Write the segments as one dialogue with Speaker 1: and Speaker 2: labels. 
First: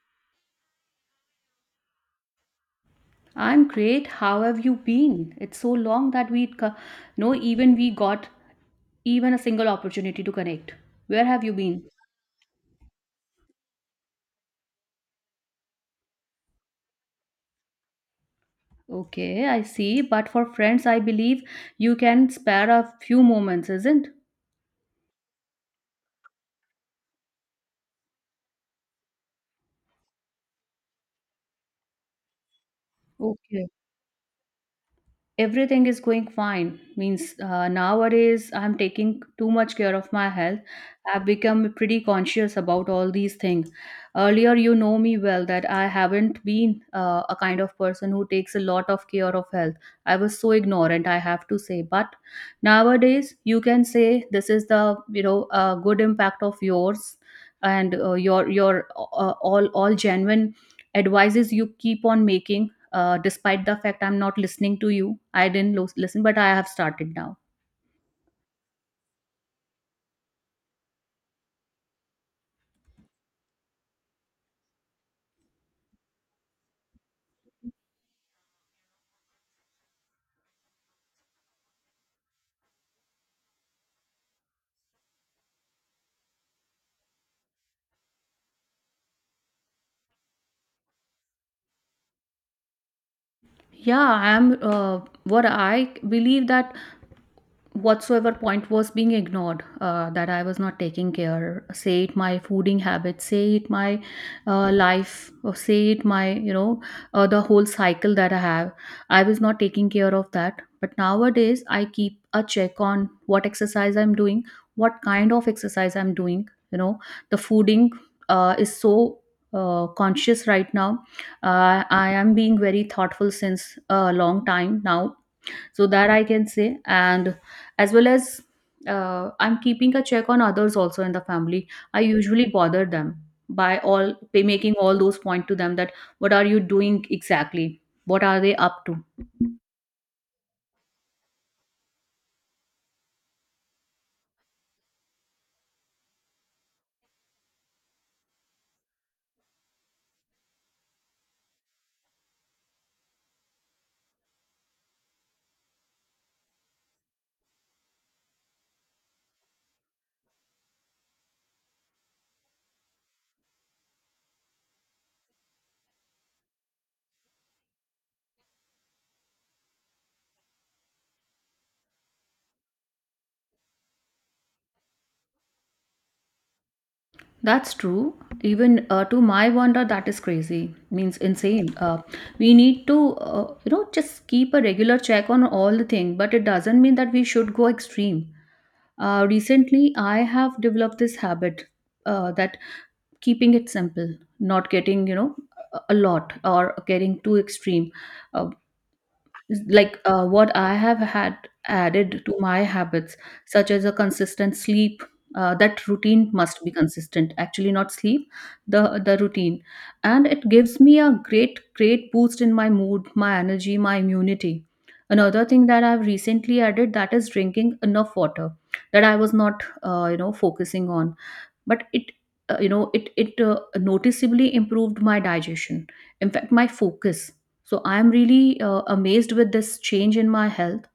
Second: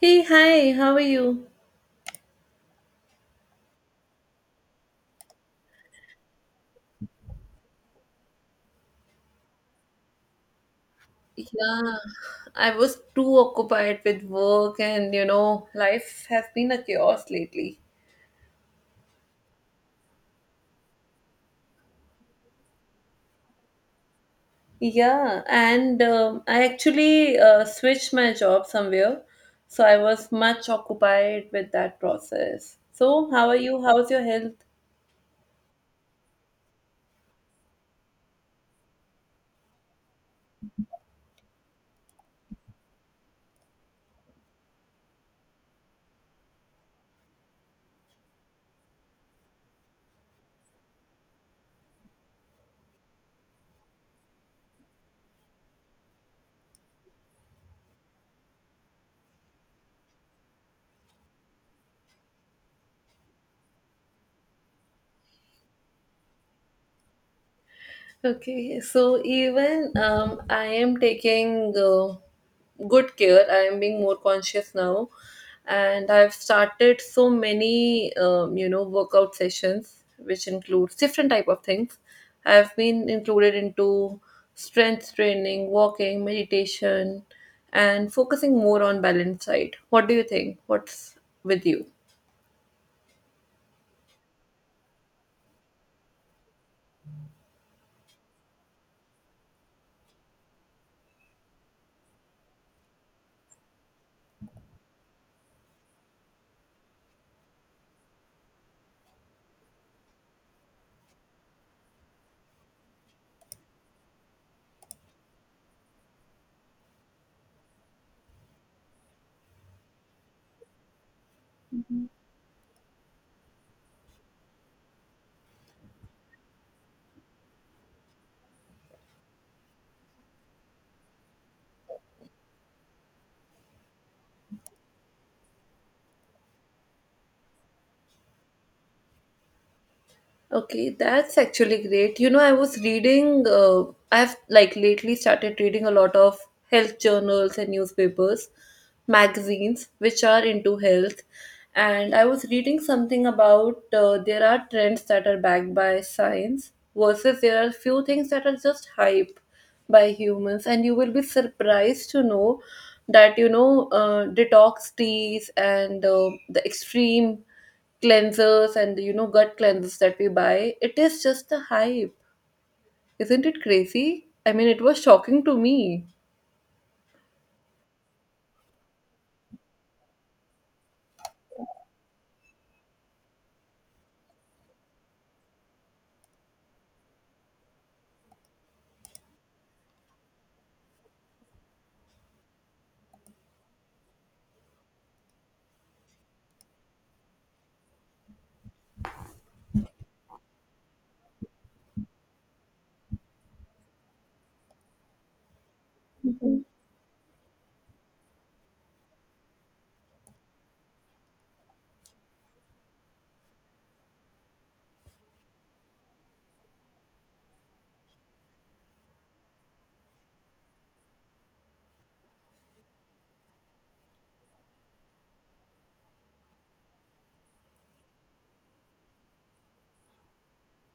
Speaker 1: Hey, hi, how are you?
Speaker 2: I'm great. How have you been? It's so long that no even we got even a single opportunity to connect. Where have you been?
Speaker 1: Yeah, I was too occupied with work, and you know, life has been a chaos lately.
Speaker 2: Okay, I see. But for friends, I believe you can spare a few moments, isn't?
Speaker 1: Yeah, and I actually switched my job somewhere, so I was much occupied with that process. So, how are
Speaker 2: Okay.
Speaker 1: you? How's your health?
Speaker 2: Everything is going fine. Means nowadays I'm taking too much care of my health. I've become pretty conscious about all these things. Earlier, you know me well that I haven't been a kind of person who takes a lot of care of health. I was so ignorant, I have to say, but nowadays you can say this is the, you know, good impact of yours. And your all genuine advices you keep on making, despite the fact I'm not listening to you. I didn't listen, but I have started now.
Speaker 1: Okay, so even I am taking good care. I am being more conscious now, and I've started so many you know workout sessions, which includes different type of things. I've been included into strength training, walking, meditation, and focusing more on balance side. What do you think? What's with you?
Speaker 2: Yeah, I'm what I believe that whatsoever point was being ignored, that I was not taking care. Say it my fooding habits, say it my life, or say it my, you know, the whole cycle that I have. I was not taking care of that, but nowadays I keep a check on what exercise I'm doing, what kind of exercise I'm doing, you know. The fooding is so conscious right now. I am being very thoughtful since a long time now, so that I can say. And as well as, I'm keeping a check on others also in the family. I usually bother them by all by making all those point to them, that what are you doing exactly, what are they up to.
Speaker 1: Okay, that's actually great. You know, I was reading, I've like lately started reading a lot of health journals and newspapers, magazines which are into health. And I was reading something about there are trends that are backed by science versus there are few things that are just hype by humans. And you will be surprised to know that, you know, detox teas and the extreme cleansers and the, you know gut cleansers that we buy, it is just the hype. Isn't it crazy? I mean, it was shocking to me.
Speaker 2: That's true. Even, to my wonder, that is crazy. Means insane. We need to, you know, just keep a regular check on all the thing, but it doesn't mean that we should go extreme. Recently, I have developed this habit, that keeping it simple, not getting, you know, a lot, or getting too extreme. uh, like, what I have had added to my habits, such as a consistent sleep. Uh, that routine must be consistent, actually, not sleep, the the routine. And it gives me a great, great boost in my mood, my energy, my immunity. Another thing that I've recently added, that is drinking enough water, that I was not, you know, focusing on. But it, you know, it noticeably improved my digestion, in fact my focus. So I am really amazed with this change in my health.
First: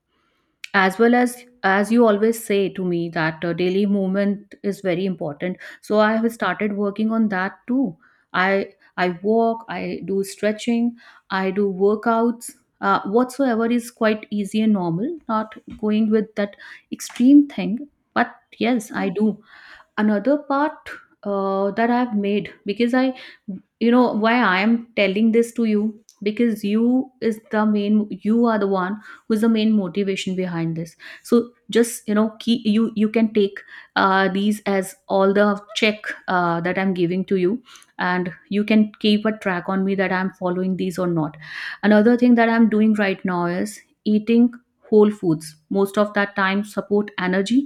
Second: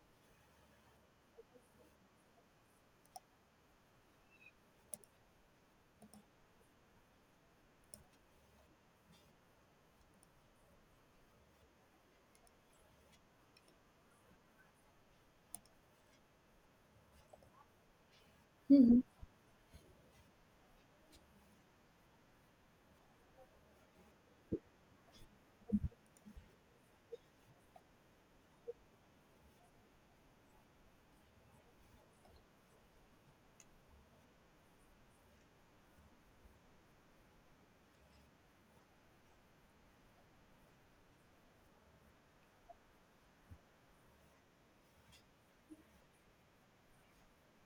Speaker 2: As well as you always say to me that daily movement is very important, so I have started working on that too. I i walk, I do stretching, I do workouts, whatsoever is quite easy and normal, not going with that extreme thing, but yes,
Speaker 1: Mhm.
Speaker 2: I do. Another part, that I've made because I, you know, why I am telling this to you, because you are the one who is the main motivation behind this. So just, you know, key, you can take, these as all the check, that I'm giving to you. And you can keep a track on me that I'm following these or not. Another thing that I'm doing right now is eating whole foods most of that time, support energy,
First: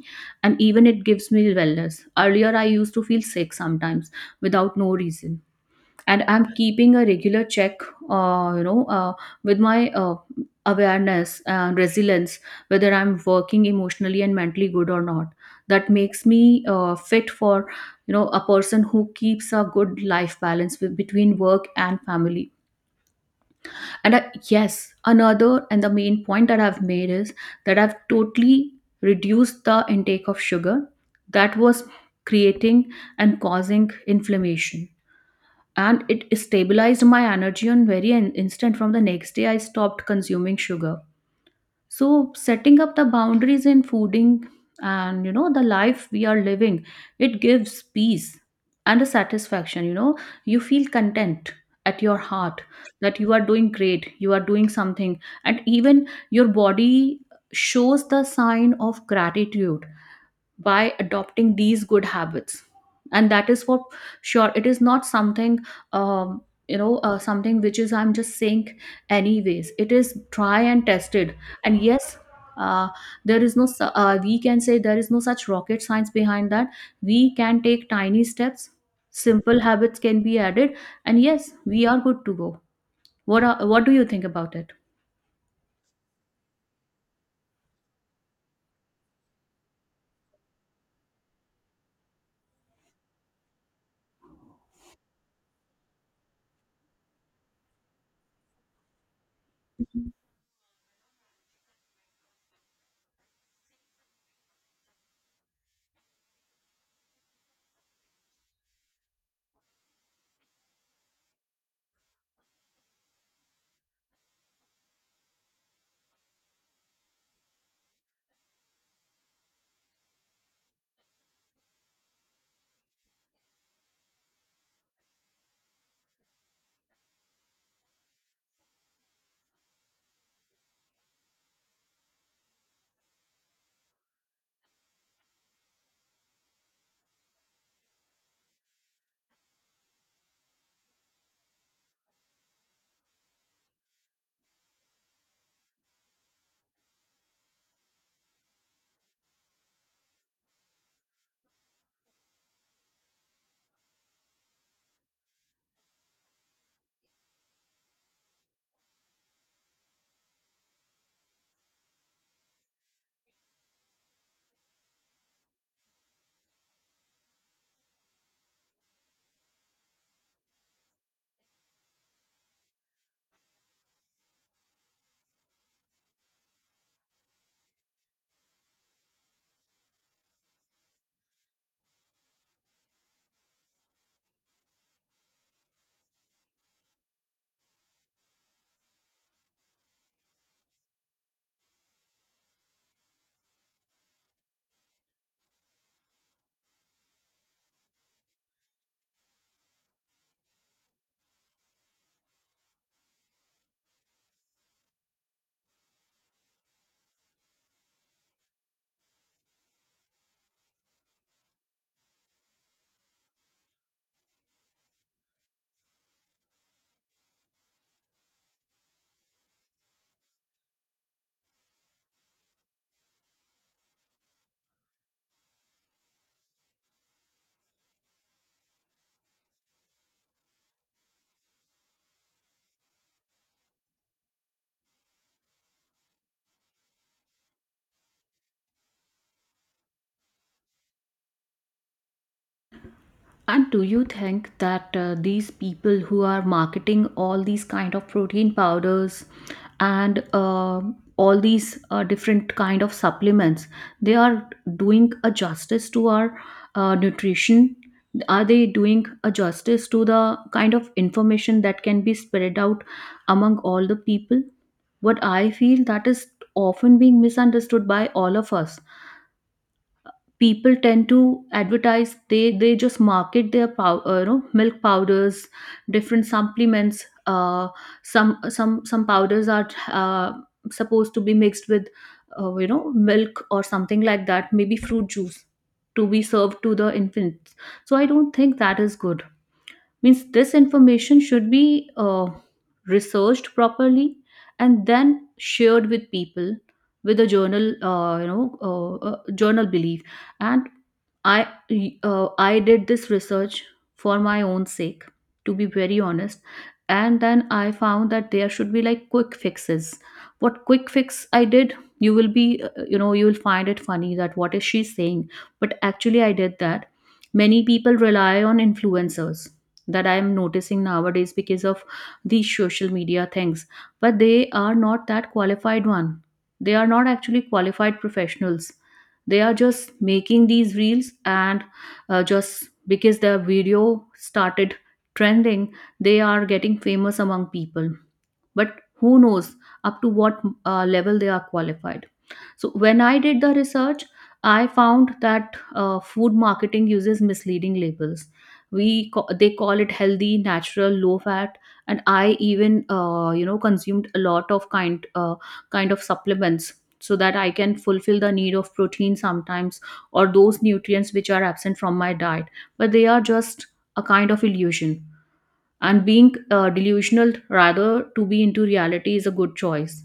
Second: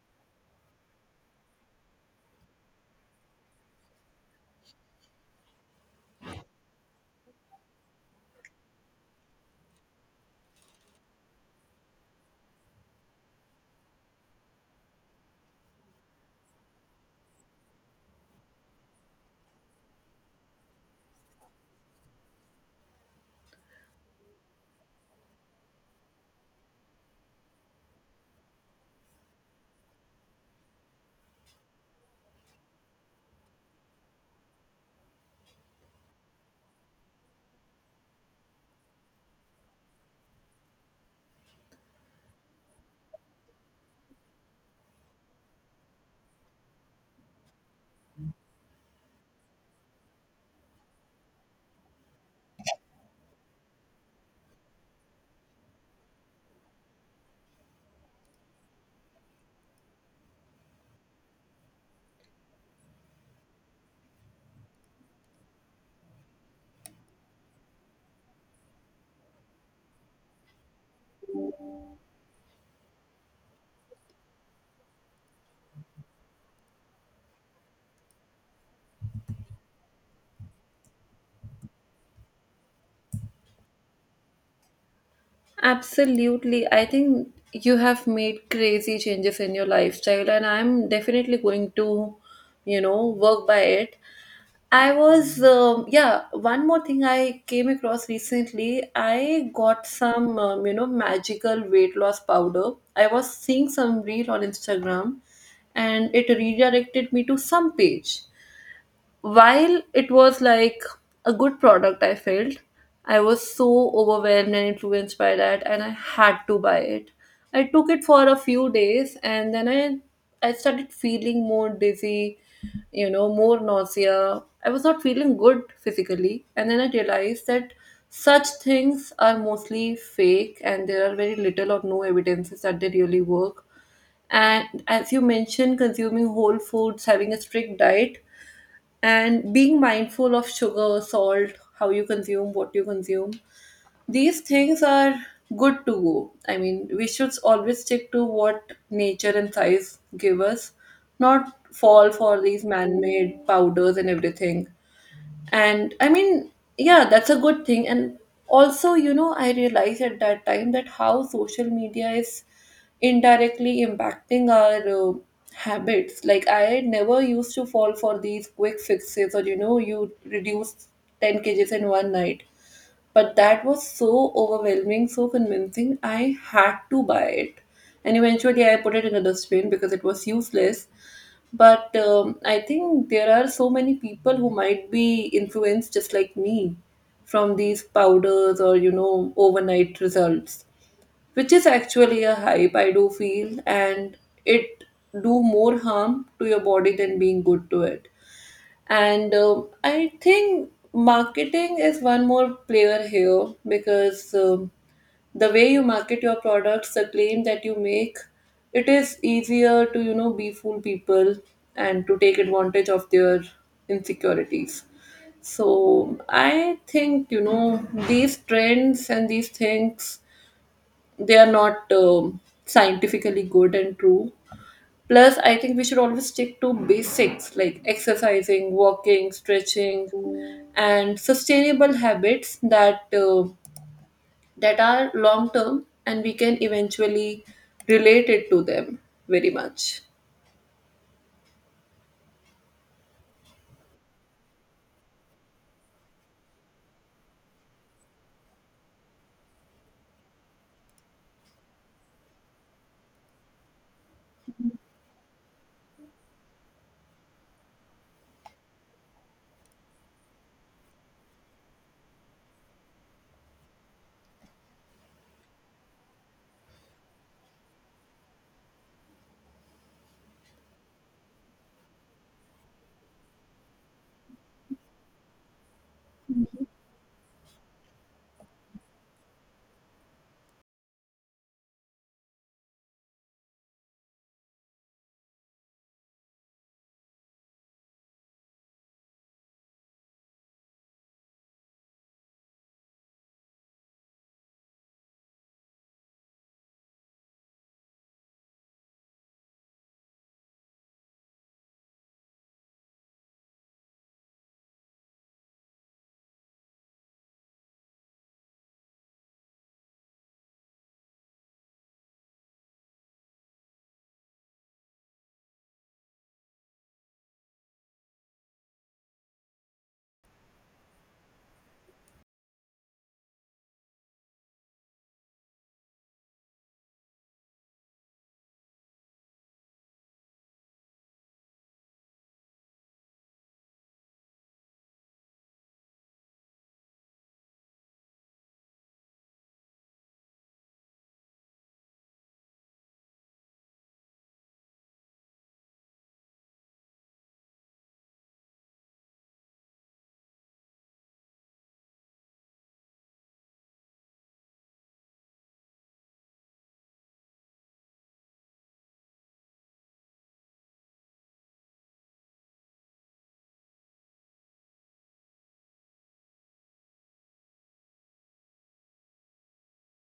Speaker 2: and even it gives me wellness. Earlier, I used to feel sick sometimes without no reason, and I'm keeping a regular check, you know, with my awareness, resilience, whether I'm working emotionally and mentally good or not. That makes me fit for, you know, a person who keeps a good life balance with, between work and family. And I, yes, another and the main point that I've made is that I've totally reduced the intake of sugar, that was creating and causing inflammation. And it stabilized my energy on very instant. From the next day, I stopped consuming sugar. So setting up the boundaries in fooding and, you know, the life we are living, it gives peace and a satisfaction, you know, you feel content at your heart, that you are doing great, you are doing something, and even your body shows the sign of gratitude by adopting these good habits. And that is for sure, it is not something, um, you know, something which is I'm just saying, anyways, it is try and tested. And yes, uh, there is no, we can say there is no such rocket science behind that. We can take tiny steps, simple habits can be added, and yes, we are good to go. What what do you think about it?
Speaker 1: Absolutely. I think you have made crazy changes in your lifestyle, and I'm definitely going to, you know, work by it. I was, one more thing I came across recently. I got some, you know, magical weight loss powder. I was seeing some reel on Instagram and it redirected me to some page. While it was like a good product I felt, I was so overwhelmed and influenced by that and I had to buy it. I took it for a few days and then I started feeling more dizzy, you know, more nausea. I was not feeling good physically and then I realized that such things are mostly fake and there are very little or no evidences that they really work. And as you mentioned, consuming whole foods, having a strict diet, and being mindful of sugar, salt, how you consume, what you consume. These things are good to go. I mean, we should always stick to what nature and science give us, not fall for these man made powders and everything. And I mean, yeah, that's a good thing. And also, you know, I realized at that time that how social media is indirectly impacting our habits. Like I never used to fall for these quick fixes or, you know, you reduce 10 kgs in one night. But that was so overwhelming, so convincing, I had to buy it. And eventually I put it in a dustbin because it was useless. But I think there are so many people who might be influenced just like me from these powders or, you know, overnight results, which is actually a hype, I do feel. And it do more harm to your body than being good to it. And I think marketing is one more player here because the way you market your products, the claim that you make, it is easier to, you know, befool people and to take advantage of their insecurities. So I think, you know, these trends and these things, they are not scientifically good and true. Plus, I think we should always stick to basics like exercising, walking, stretching, and sustainable habits that that are long term and we can eventually relate it to them very much.
Speaker 2: And do you think that these people who are marketing all these kind of protein powders and all these different kind of supplements, they are doing a justice to our nutrition? Are they doing a justice to the kind of information that can be spread out among all the people? What I feel that is often being misunderstood by all of us, people tend to advertise, they just market their you know, milk powders, different supplements, some powders are uh, supposed to be mixed with, you know, milk or something like that, maybe fruit juice, to be served to the infants. So I don't think that is good. Means this information should be researched properly and then shared with people with a journal, you know, journal belief. And i I did this research for my own sake, to be very honest. And then I found that there should be like quick fixes. What quick fix I did, you will be, you know, you will find it funny that what is she saying, but actually I did that. Many people rely on influencers, that I am noticing nowadays because of these social media things, but they are not that qualified one, they are not actually qualified professionals, they are just making these reels, and just because their video started trending, they are getting famous among people. But who knows up to what level they are qualified. So when I did the research, I found that food marketing uses misleading labels. They call it healthy, natural, low fat, and I even you know, consumed a lot of kind of supplements so that I can fulfill the need of protein sometimes, or those nutrients which are absent from my diet. But they are just a kind of illusion. And being delusional rather to be into reality is a good choice.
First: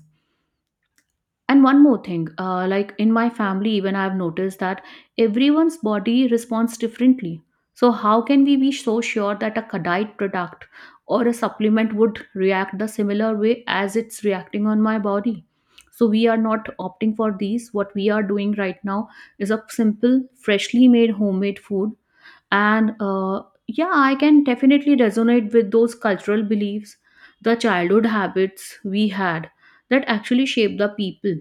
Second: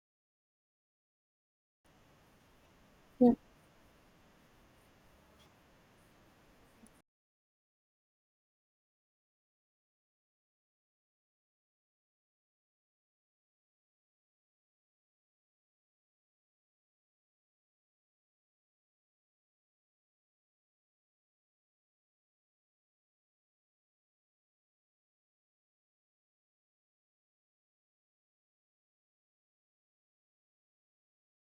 Speaker 2: And one more thing, like in my
Speaker 1: Yeah.
Speaker 2: family, even I've noticed that everyone's body responds differently. So, how can we be so sure that a diet product or a supplement would react the similar way as it's reacting on my body? So, we are not opting for these. What we are doing right now is a simple, freshly made homemade food. And yeah, I can definitely resonate with those cultural beliefs, the childhood habits we had, that actually shape the people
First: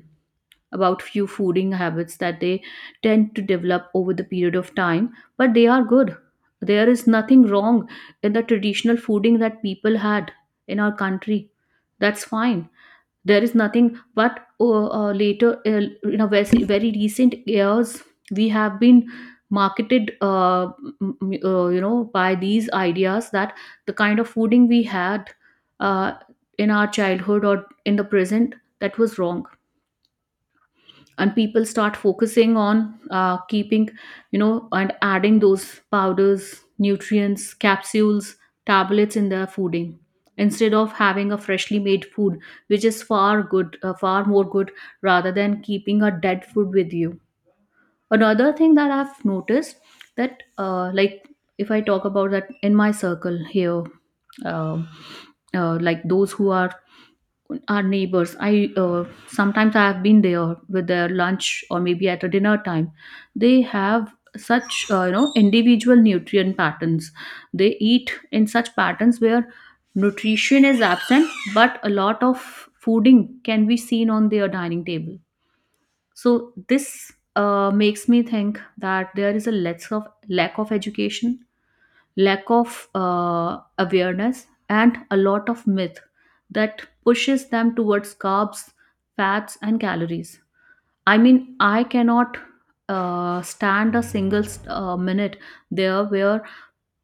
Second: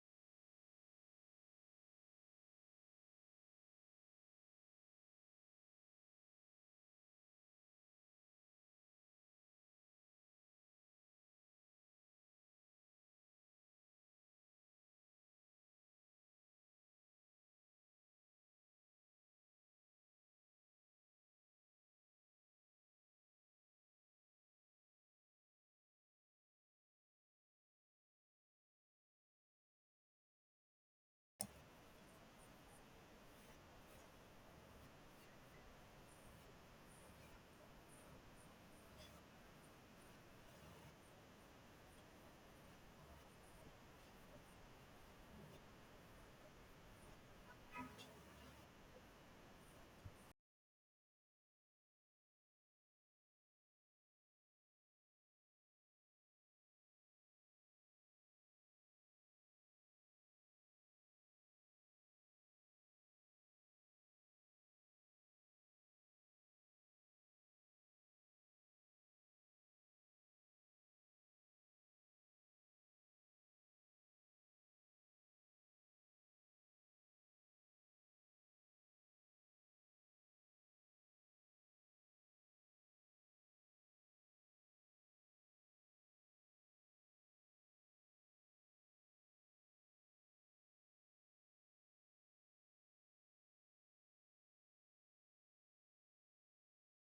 Speaker 2: about few fooding habits that they tend to develop over the period of time, but they are good. There is nothing wrong in the traditional fooding that people had in our country. That's fine. There is nothing, but later, in a very, very recent years, we have been marketed, you know, by these ideas that the kind of fooding we had, uh, in our childhood or in the present, that was wrong. And people start focusing on keeping, you know, and adding those powders, nutrients, capsules, tablets in their fooding, instead of having a freshly made food, which is far good, far more good, rather than keeping a dead food with you. Another thing that I've noticed, that like if I talk about that in my circle here, um, like those who are our neighbors, I sometimes I have been there with their lunch or maybe at a dinner time. They have such, you know, individual nutrient patterns. They eat in such patterns where nutrition is absent, but a lot of fooding can be seen on their dining table. So this makes me think that there is a less of lack of education, lack of awareness, and a lot of myth that pushes them towards carbs, fats, and calories. I mean, I cannot stand a single minute there where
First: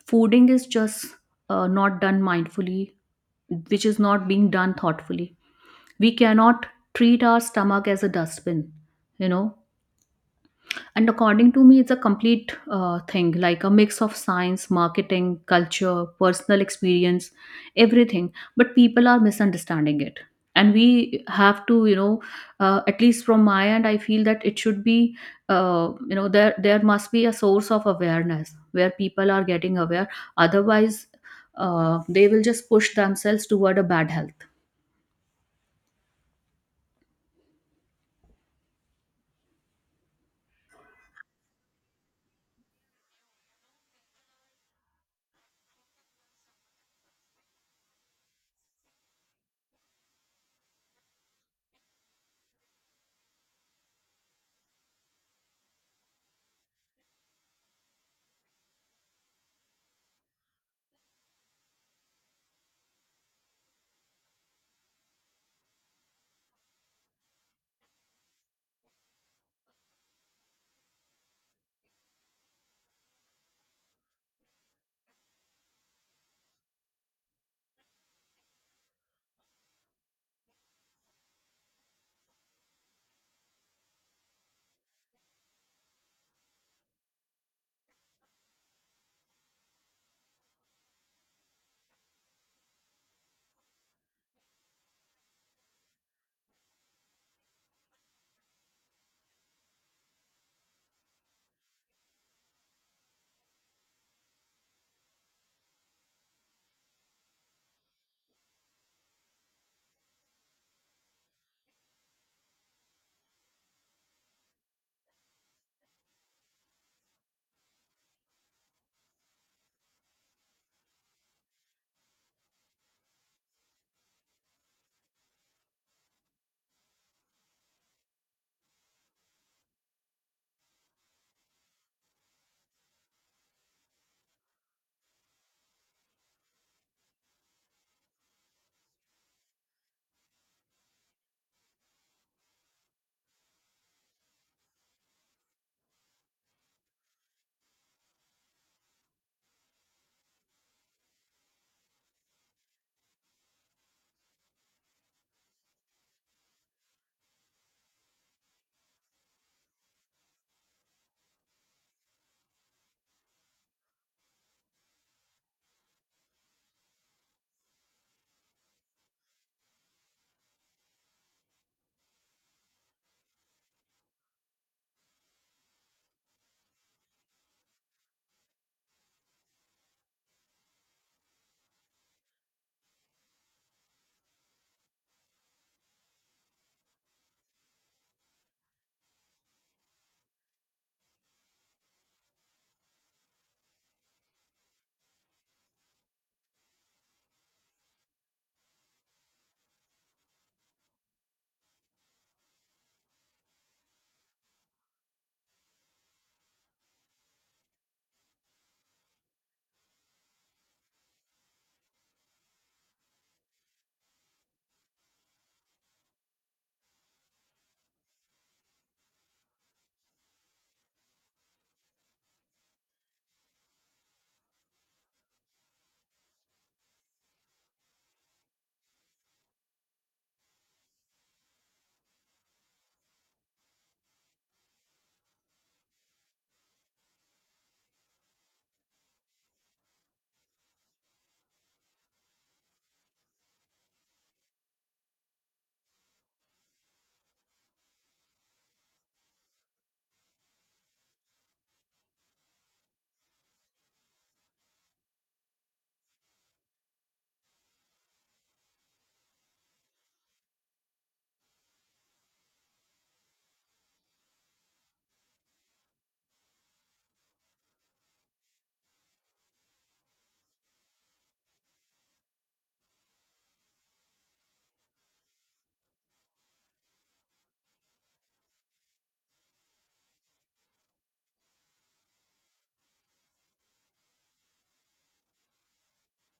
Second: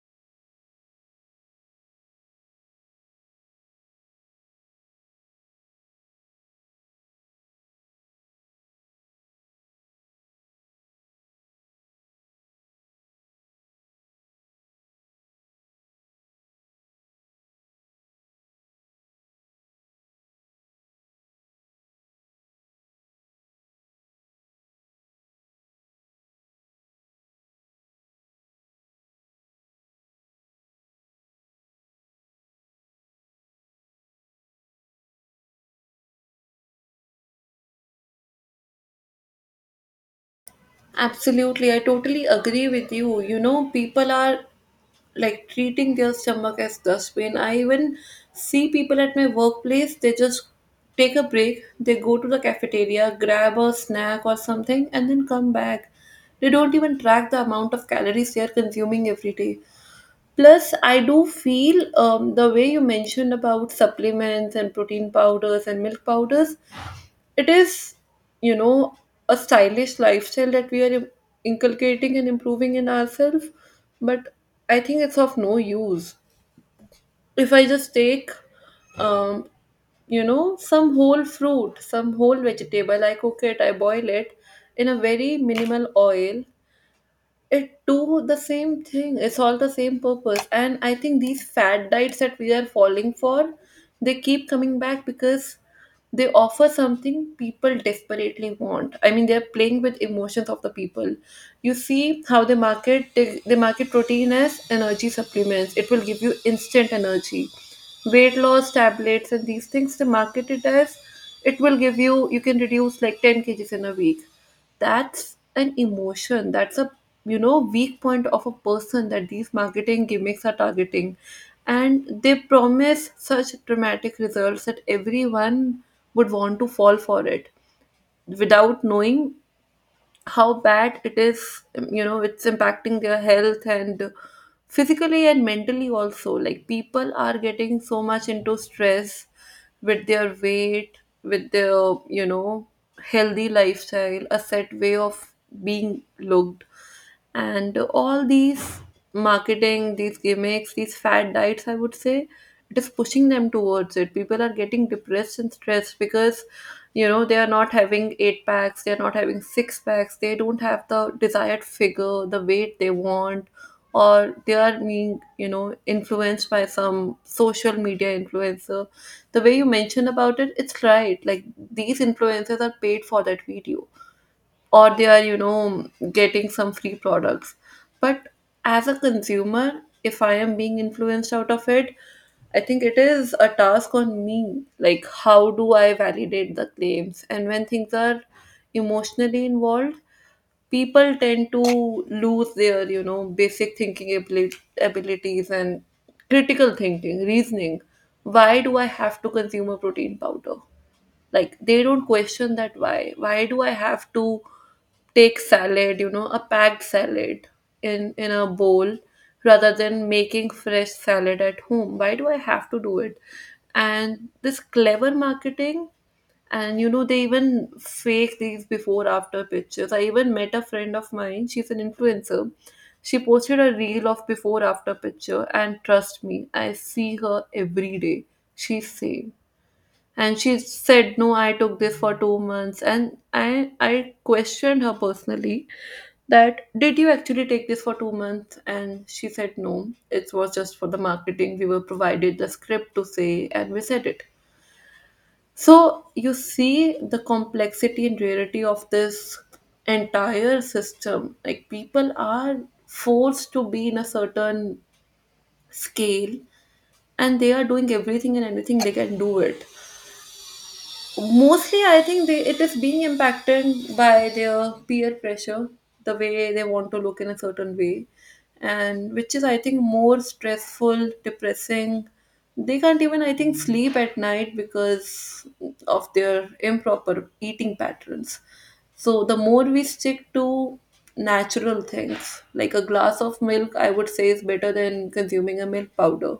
Speaker 2: fooding is just not done mindfully, which is not being done thoughtfully. We cannot treat our stomach as a dustbin you know and according to me, it's a complete thing, like a mix of science, marketing, culture, personal experience, everything, but people are misunderstanding it. And we have to, you know, at least from my end, I feel that it should be, you know, there must be a source of awareness where people are getting aware. Otherwise, they will just push themselves toward a bad health.
Speaker 1: Absolutely, I totally agree with you. You know, people are like treating their stomach as dustbin. I even see people at my workplace, they just take a break, they go to the cafeteria, grab a snack or something, and then come back. They don't even track the amount of calories they are consuming every day. Plus, I do feel the way you mentioned about supplements and protein powders and milk powders, it is, you know, a stylish lifestyle that we are inculcating and improving in ourselves. But I think it's of no use. If I just take, um you know, some whole fruit, some whole vegetable, I cook it, I boil it in a very minimal oil, it do the same thing, it's all the same purpose. And I think these fad diets that we are falling for, they keep coming back because they offer something people desperately want. I mean, they're playing with emotions of the people. You see how they market, they market protein as energy supplements, it will give you instant energy. Weight loss tablets and these things, they market it as it will give you can reduce like 10 kgs in a week. That's an emotion, that's a, you know, weak point of a person that these marketing gimmicks are targeting. And they promise such dramatic results that everyone would want to fall for it without knowing how bad it is, you know, it's impacting their health, and physically and mentally also. Like people are getting so much into stress with their weight, with their, you know, healthy lifestyle, a set way of being looked. And all these marketing, these gimmicks, these fad diets, I would say, it is pushing them towards it. People are getting depressed and stressed because, you know, they are not having eight packs, they are not having six packs, they don't have the desired figure, the weight they want. Or they are being, you know, influenced by some social media influencer. The way you mentioned about it, it's right. Like these influencers are paid for that video, or they are, you know, getting some free products. But as a consumer, if I am being influenced out of it, I think it is a task on me, like how do I validate the claims. And when things are emotionally involved, people tend to lose their, you know, basic thinking abilities and critical thinking, reasoning. Why do I have to consume a protein powder? Like they don't question that. Why do I have to take salad, you know, a packed salad in a bowl, rather than making fresh salad at home? Why do I have to do it? And this clever marketing, and you know, they even fake these before after pictures. I even met a friend of mine, she's an influencer. She posted a reel of before after picture and trust me, I see her every day, she's same. And she said, no, I took this for 2 months. And I questioned her personally, that did you actually take this for 2 months? And she said, no, it was just for the marketing, we were provided the script to say and we said it. So you see the complexity and rarity of this entire system. Like people are forced to be in a certain scale and they are doing everything and anything, they can do it. Mostly, I think they, it is being impacted by their peer pressure, the way they want to look in a certain way, and which is I think more stressful, depressing. They can't even, I think, sleep at night because of their improper eating patterns. So the more we stick to natural things, like a glass of milk, I would say is better than consuming a milk powder.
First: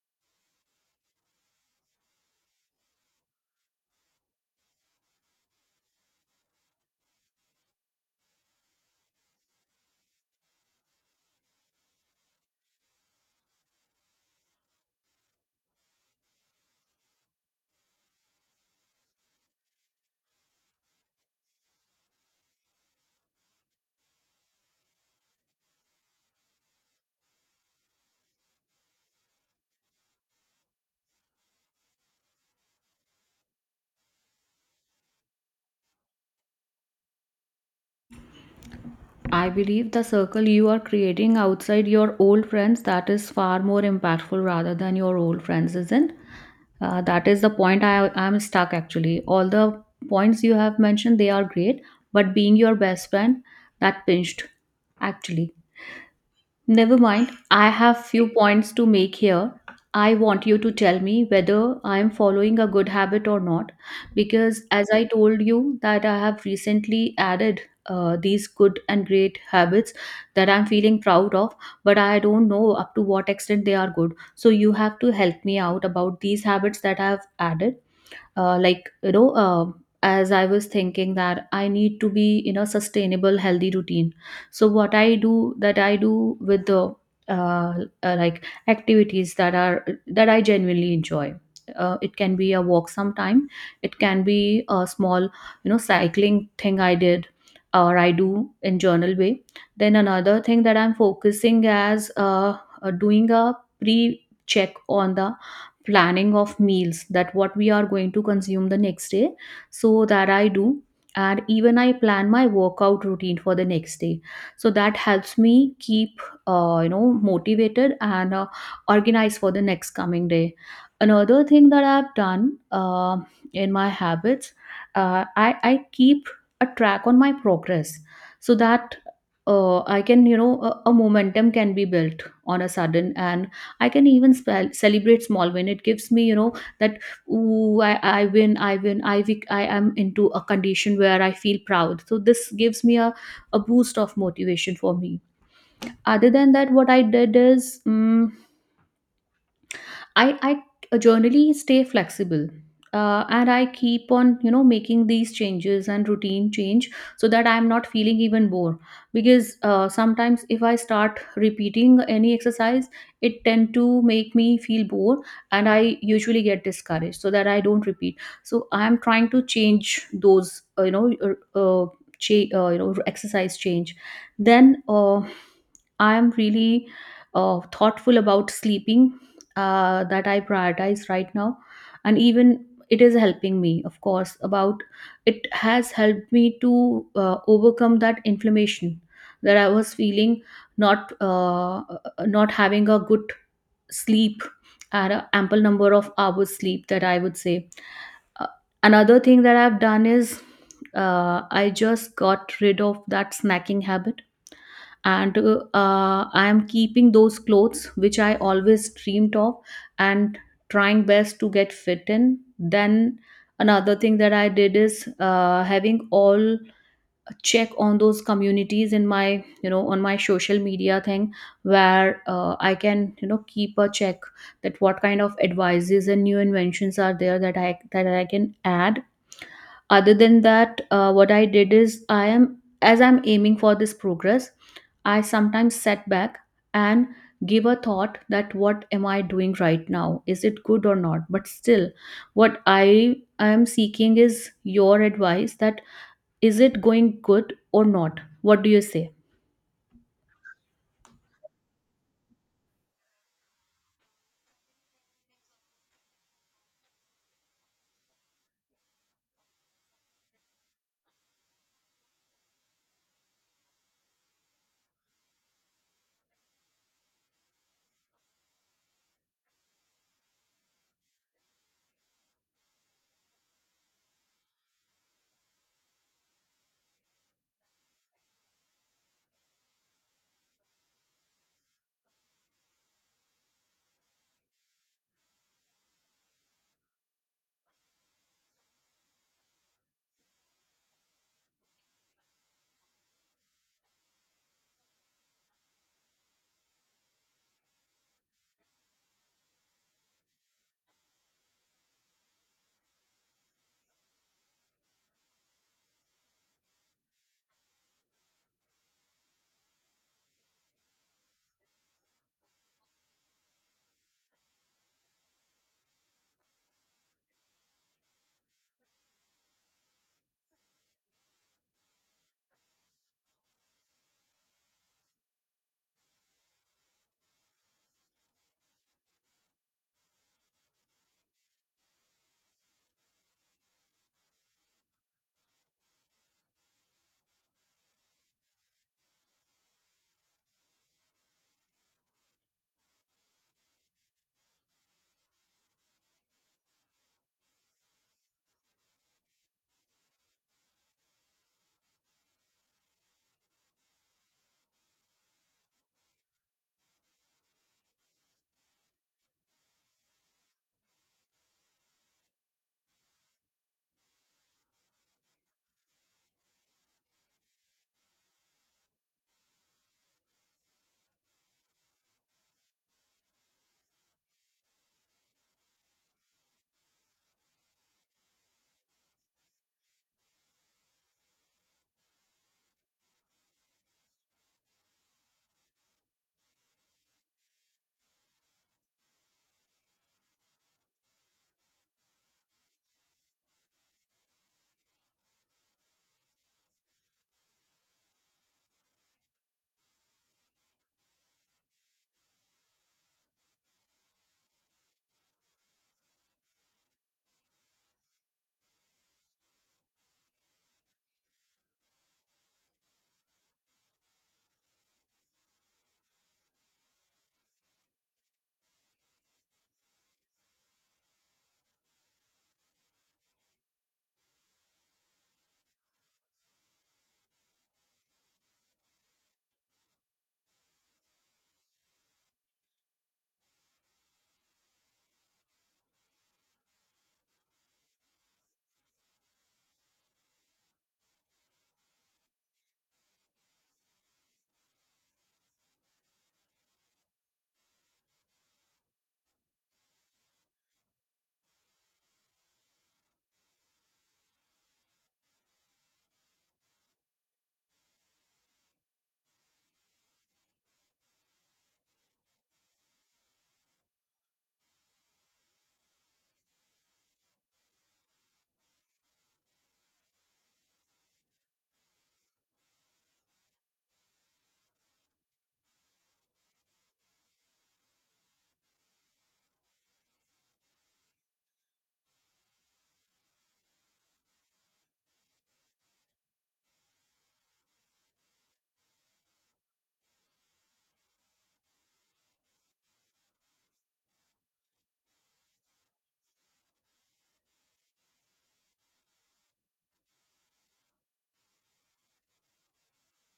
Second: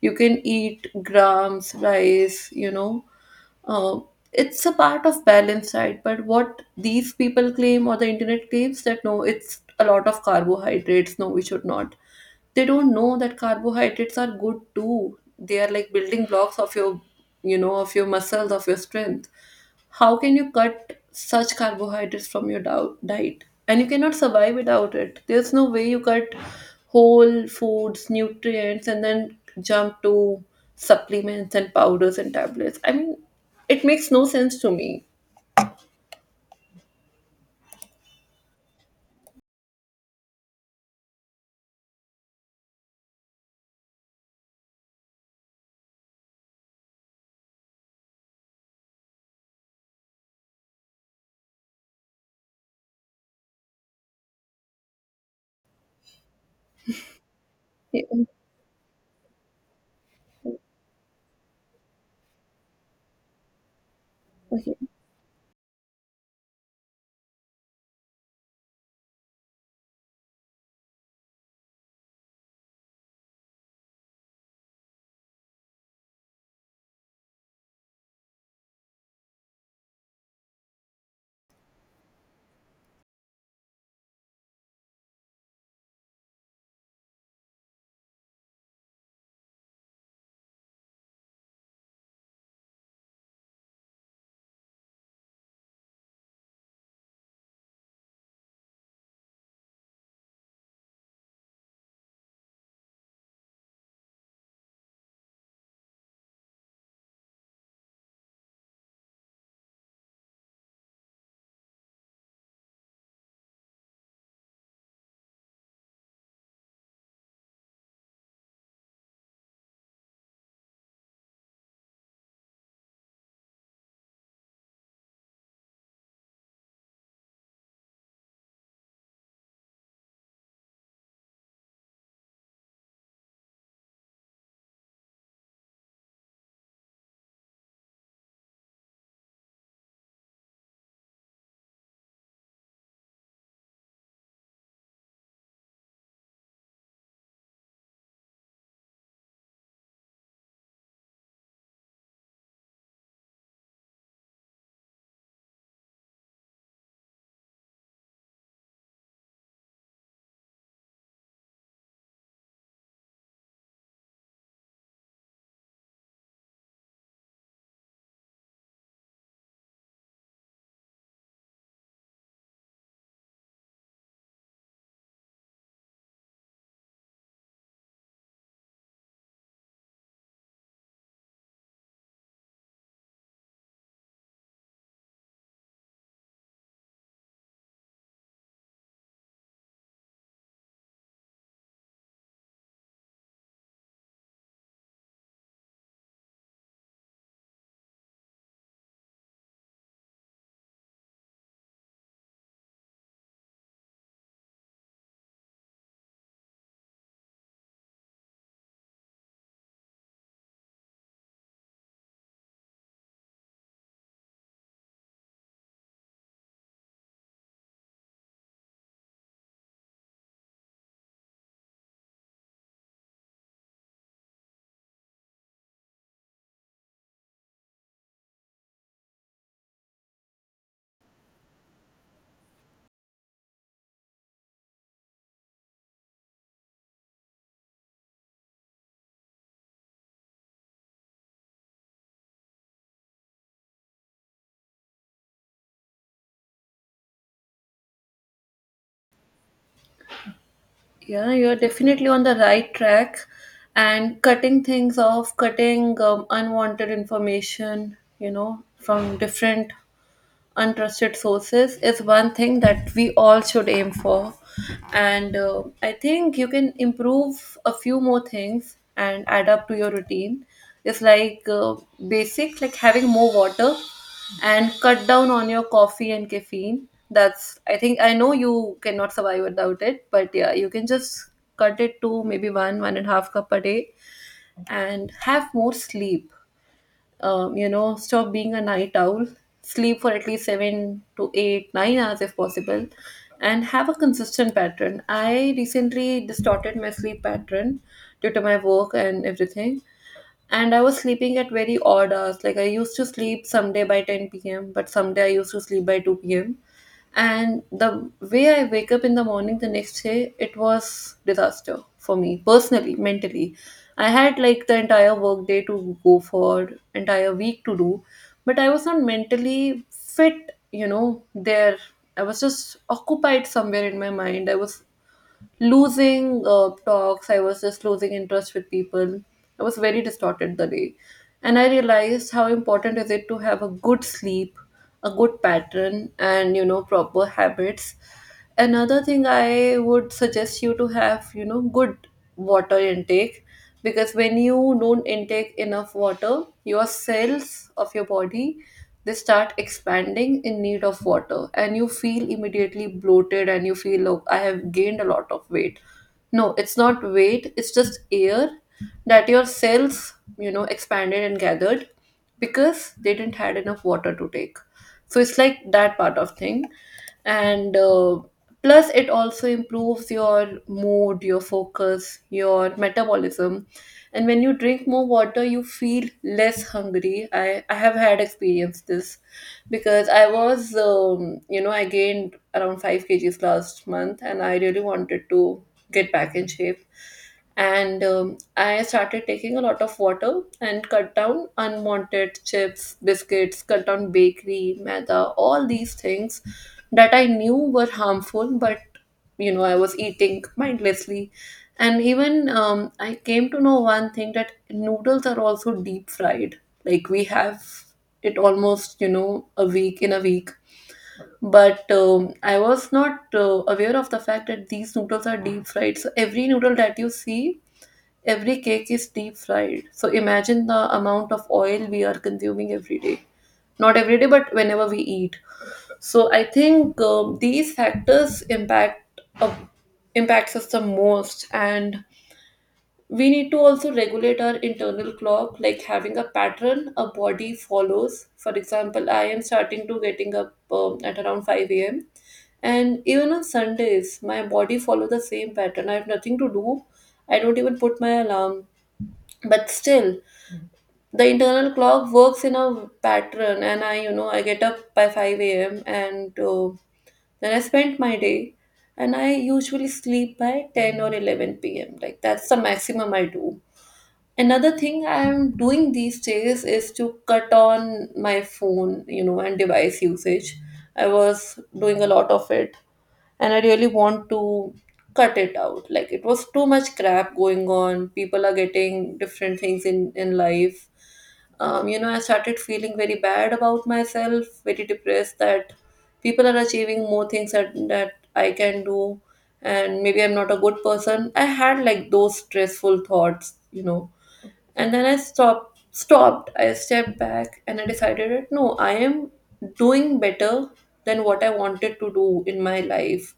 Speaker 1: You can eat grams, rice, you know, uh, it's a part of balance, right? But what these people claim or the internet claims that no, it's a lot of carbohydrates, no, we should not. They don't know that carbohydrates are good too. They are like building blocks of your, you know, of your muscles, of your strength. How can you cut such carbohydrates from your diet? And you cannot survive without it. There's no way you cut whole foods, nutrients, and then jump to supplements and powders and tablets. I mean, it makes no sense to me.
Speaker 2: I believe the circle you are creating outside your old friends, that is far more impactful rather than your old friends, isn't? That is the point I am stuck actually. All the points you have mentioned, they are great, but being your best friend, that pinched actually. Never mind. I
Speaker 1: Yeah,
Speaker 2: have few points to make here. I want you to tell me whether I am following a good habit or not, because
Speaker 1: okay.
Speaker 2: as I told you, that I have recently added these good and great habits that I'm feeling proud of, but I don't know up to what extent they are good. So you have to help me out about these habits that I've added, like as I was thinking that I need to be in a sustainable healthy routine. So what I do, that I do with the uh, like activities that are that I genuinely enjoy. It can be a walk sometime, it can be a small, you know, cycling thing I did, or I do in journal way. Then another thing that I'm focusing as, doing a pre check on the planning of meals, that what we are going to consume the next day, so that I do. And even I plan my workout routine for the next day, so that helps me keep you know, motivated and organized for the next coming day. Another thing that I've done, in my habits, I keep a track on my progress, so that I can, you know, a momentum can be built on a sudden, and I can even spell, celebrate small win. It gives me, you know, that ooh, I win, I win, I wic- I am into a condition where I feel proud. So this gives me a boost of motivation for me. Other than that, what I did is. mm I I generally stay flexible. And I keep on, you know, making these changes and routine change, so that I'm not feeling even more. Because sometimes if I start repeating any exercise, it tend to make me feel bored, and I usually get discouraged, so that I don't repeat. So I am trying to change those, uh, you know, exercise change. Then I am really thoughtful about sleeping, that I prioritize right now, and even it is helping me, of course. About it has helped me to overcome that inflammation that I was feeling, not uh, not having a good sleep and an ample number of hours sleep, that I would say. Uh, Another thing that I've done is, I just got rid of that snacking habit, and I am keeping those clothes which I always dreamed of and trying best to get fit in. Then another thing that I did is, having all check on those communities in my, you know, on my social media thing, where I can, you know, keep a check, that what kind of advices and new inventions are there, that I can add. Other than that, what I did is, I am, as I'm aiming for this progress, I sometimes set back and give a thought, that what am I doing right now, is it good or not. But still, what I am seeking is your advice, that is it going good or not, what do you say?
Speaker 1: Yeah, you're definitely on the right track. And cutting things off, cutting unwanted information, you know, from different untrusted sources is one thing that we all should aim for. And I think you can improve a few more things and add up to your routine. It's like, basic, like having more water, and cut down on your coffee and caffeine. That's, I think, I know you cannot survive without it, but yeah, you can just cut it to maybe one and a half cup a day. And have more sleep. You know, stop being a night owl, sleep for at least 7 to 8, 9 hours if possible, and have a consistent pattern. I recently distorted my sleep pattern due to my work and everything, and I was sleeping at very odd hours. Like I used to sleep someday by 10 p.m., but someday I used to sleep by 2 p.m. And the way I wake up in the morning the next day, it was disaster for me personally, mentally. I had like the entire work day to go for, entire week to do, but I was not mentally fit. You know, there I was just occupied somewhere in my mind. I was losing talks. I was just losing interest with people. I was very distorted the day. And I realized how important is it to have a good sleep, a good pattern, and you know, proper habits. Another thing I would suggest you to have, you know, good water intake because when you don't intake enough water, your cells of your body they start expanding in need of water, and you feel immediately bloated and you feel, oh, I have gained a lot of weight. No, it's not weight, it's just air that your cells, you know, expanded and gathered because they didn't had enough water to take. So it's like that part of thing. And plus it also improves your mood, your focus, your metabolism. And when you drink more water, you feel less hungry. I have had experienced this because I was I gained around 5 kg kgs last month, and I really wanted to get back in shape. And I started taking a lot of water and cut down unwanted chips, biscuits, cut down bakery, maida, all these things that I knew were harmful, but you know, I was eating mindlessly. And even I came to know one thing, that noodles are also deep fried. Like we have it almost, you know, a week. But I was not aware of the fact that these noodles are deep fried. So every noodle that you see, every cake is deep fried. So imagine the amount of oil we are consuming every day. Not every day, but whenever we eat. So I think these factors impacts us the most. And we need to also regulate our internal clock, like having a pattern a body follows. For example, I am starting to getting up at around five a.m. And even on Sundays, my body follow the same pattern. I have nothing to do. I don't even put my alarm, but still the internal clock works in a pattern. And I, you know, I get up by 5 a.m. And then I spend my day, and I usually sleep by 10 or 11 p.m. Like that's the maximum I do. Another thing I am doing these days is to cut on my phone, you know, and device usage. I was doing a lot of it, and I really want to cut it out. Like it was too much crap going on. People are getting different things in life. You know, I started feeling very bad about myself, very depressed, that people are achieving more things that I can do, and maybe I'm not a good person. I had like those stressful thoughts, you know. And then I stopped stopped I stepped back, and I decided that, no, I am doing better than what I wanted to do in my life.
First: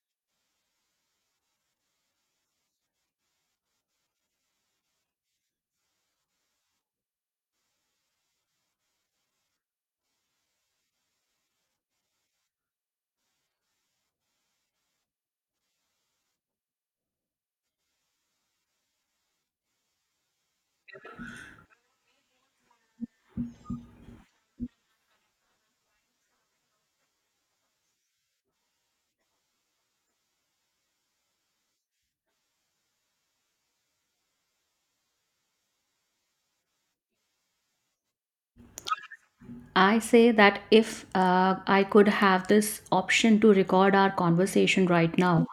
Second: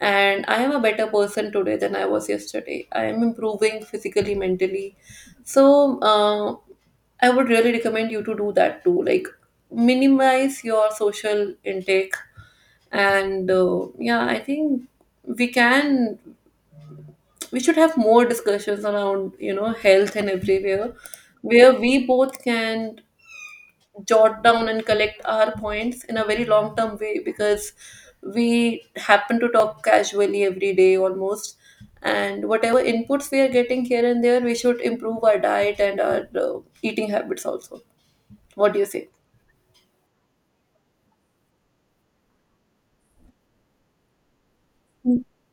Speaker 1: And I am a better person today than I was yesterday. I am improving physically, mentally. So I would really recommend you to do that too. Like minimize your social intake. And yeah, I think we can we should have more discussions around, you know, health and everywhere, where we both can jot down and collect our points in a very long term way, because we happen to talk casually every day almost. And whatever inputs we are getting here and there, we should improve our diet and our eating habits also. What do you say?
Speaker 2: I say that, if I could have this option to record our conversation right now,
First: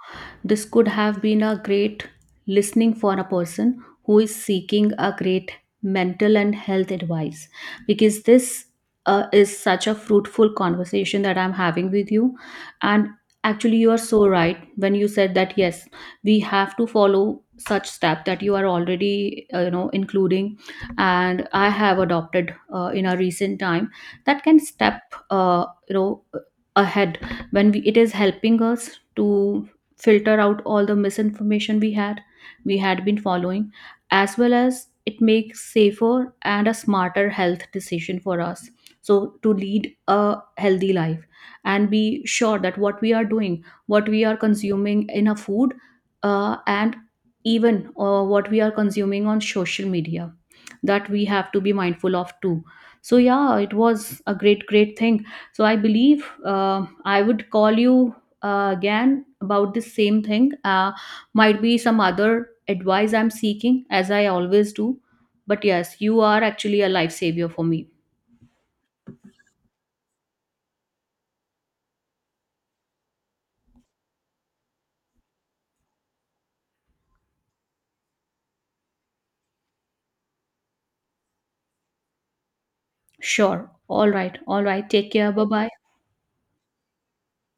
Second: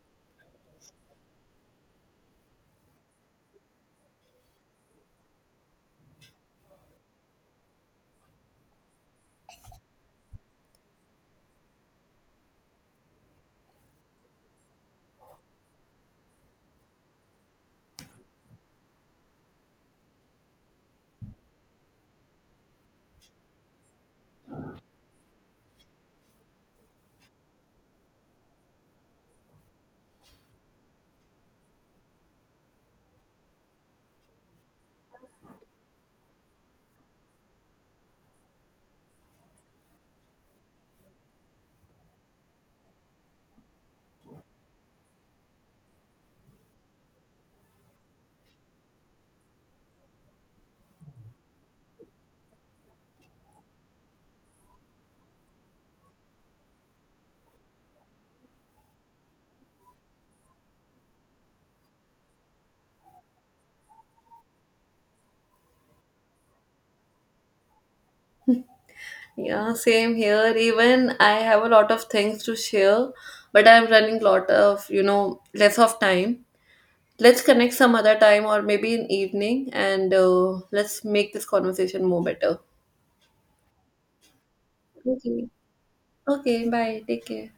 Speaker 2: this could have been a great listening for a person who is seeking a great mental and health advice, because this is such a fruitful conversation that I'm having with you. And actually, you are so right when you said that yes, we have to follow such step that you are already, you know, including, and I have adopted in a recent time, that can step, you know, ahead. When we, it is helping us to filter out all the misinformation we had, we had been following, as well as it makes safer and a smarter health decision for us, so to lead a healthy life and be sure that what we are doing, what we are consuming in a food, and even what we are consuming on social media, that we have to be mindful of too. So yeah, it was a great great thing. So I believe, I would call you again about the same thing, might be some other advice I'm seeking, as I always do. But yes, you are actually a lifesaver for me.
Speaker 1: Yeah, same here. Even I have a lot of things to share, but I'm running lot of, you know, less of time. Let's connect some other time or maybe in evening, and let's make this conversation more better.
Speaker 2: Sure, all right, all right, take care, bye
Speaker 1: Okay.
Speaker 2: bye.
Speaker 1: Okay, bye. Take care.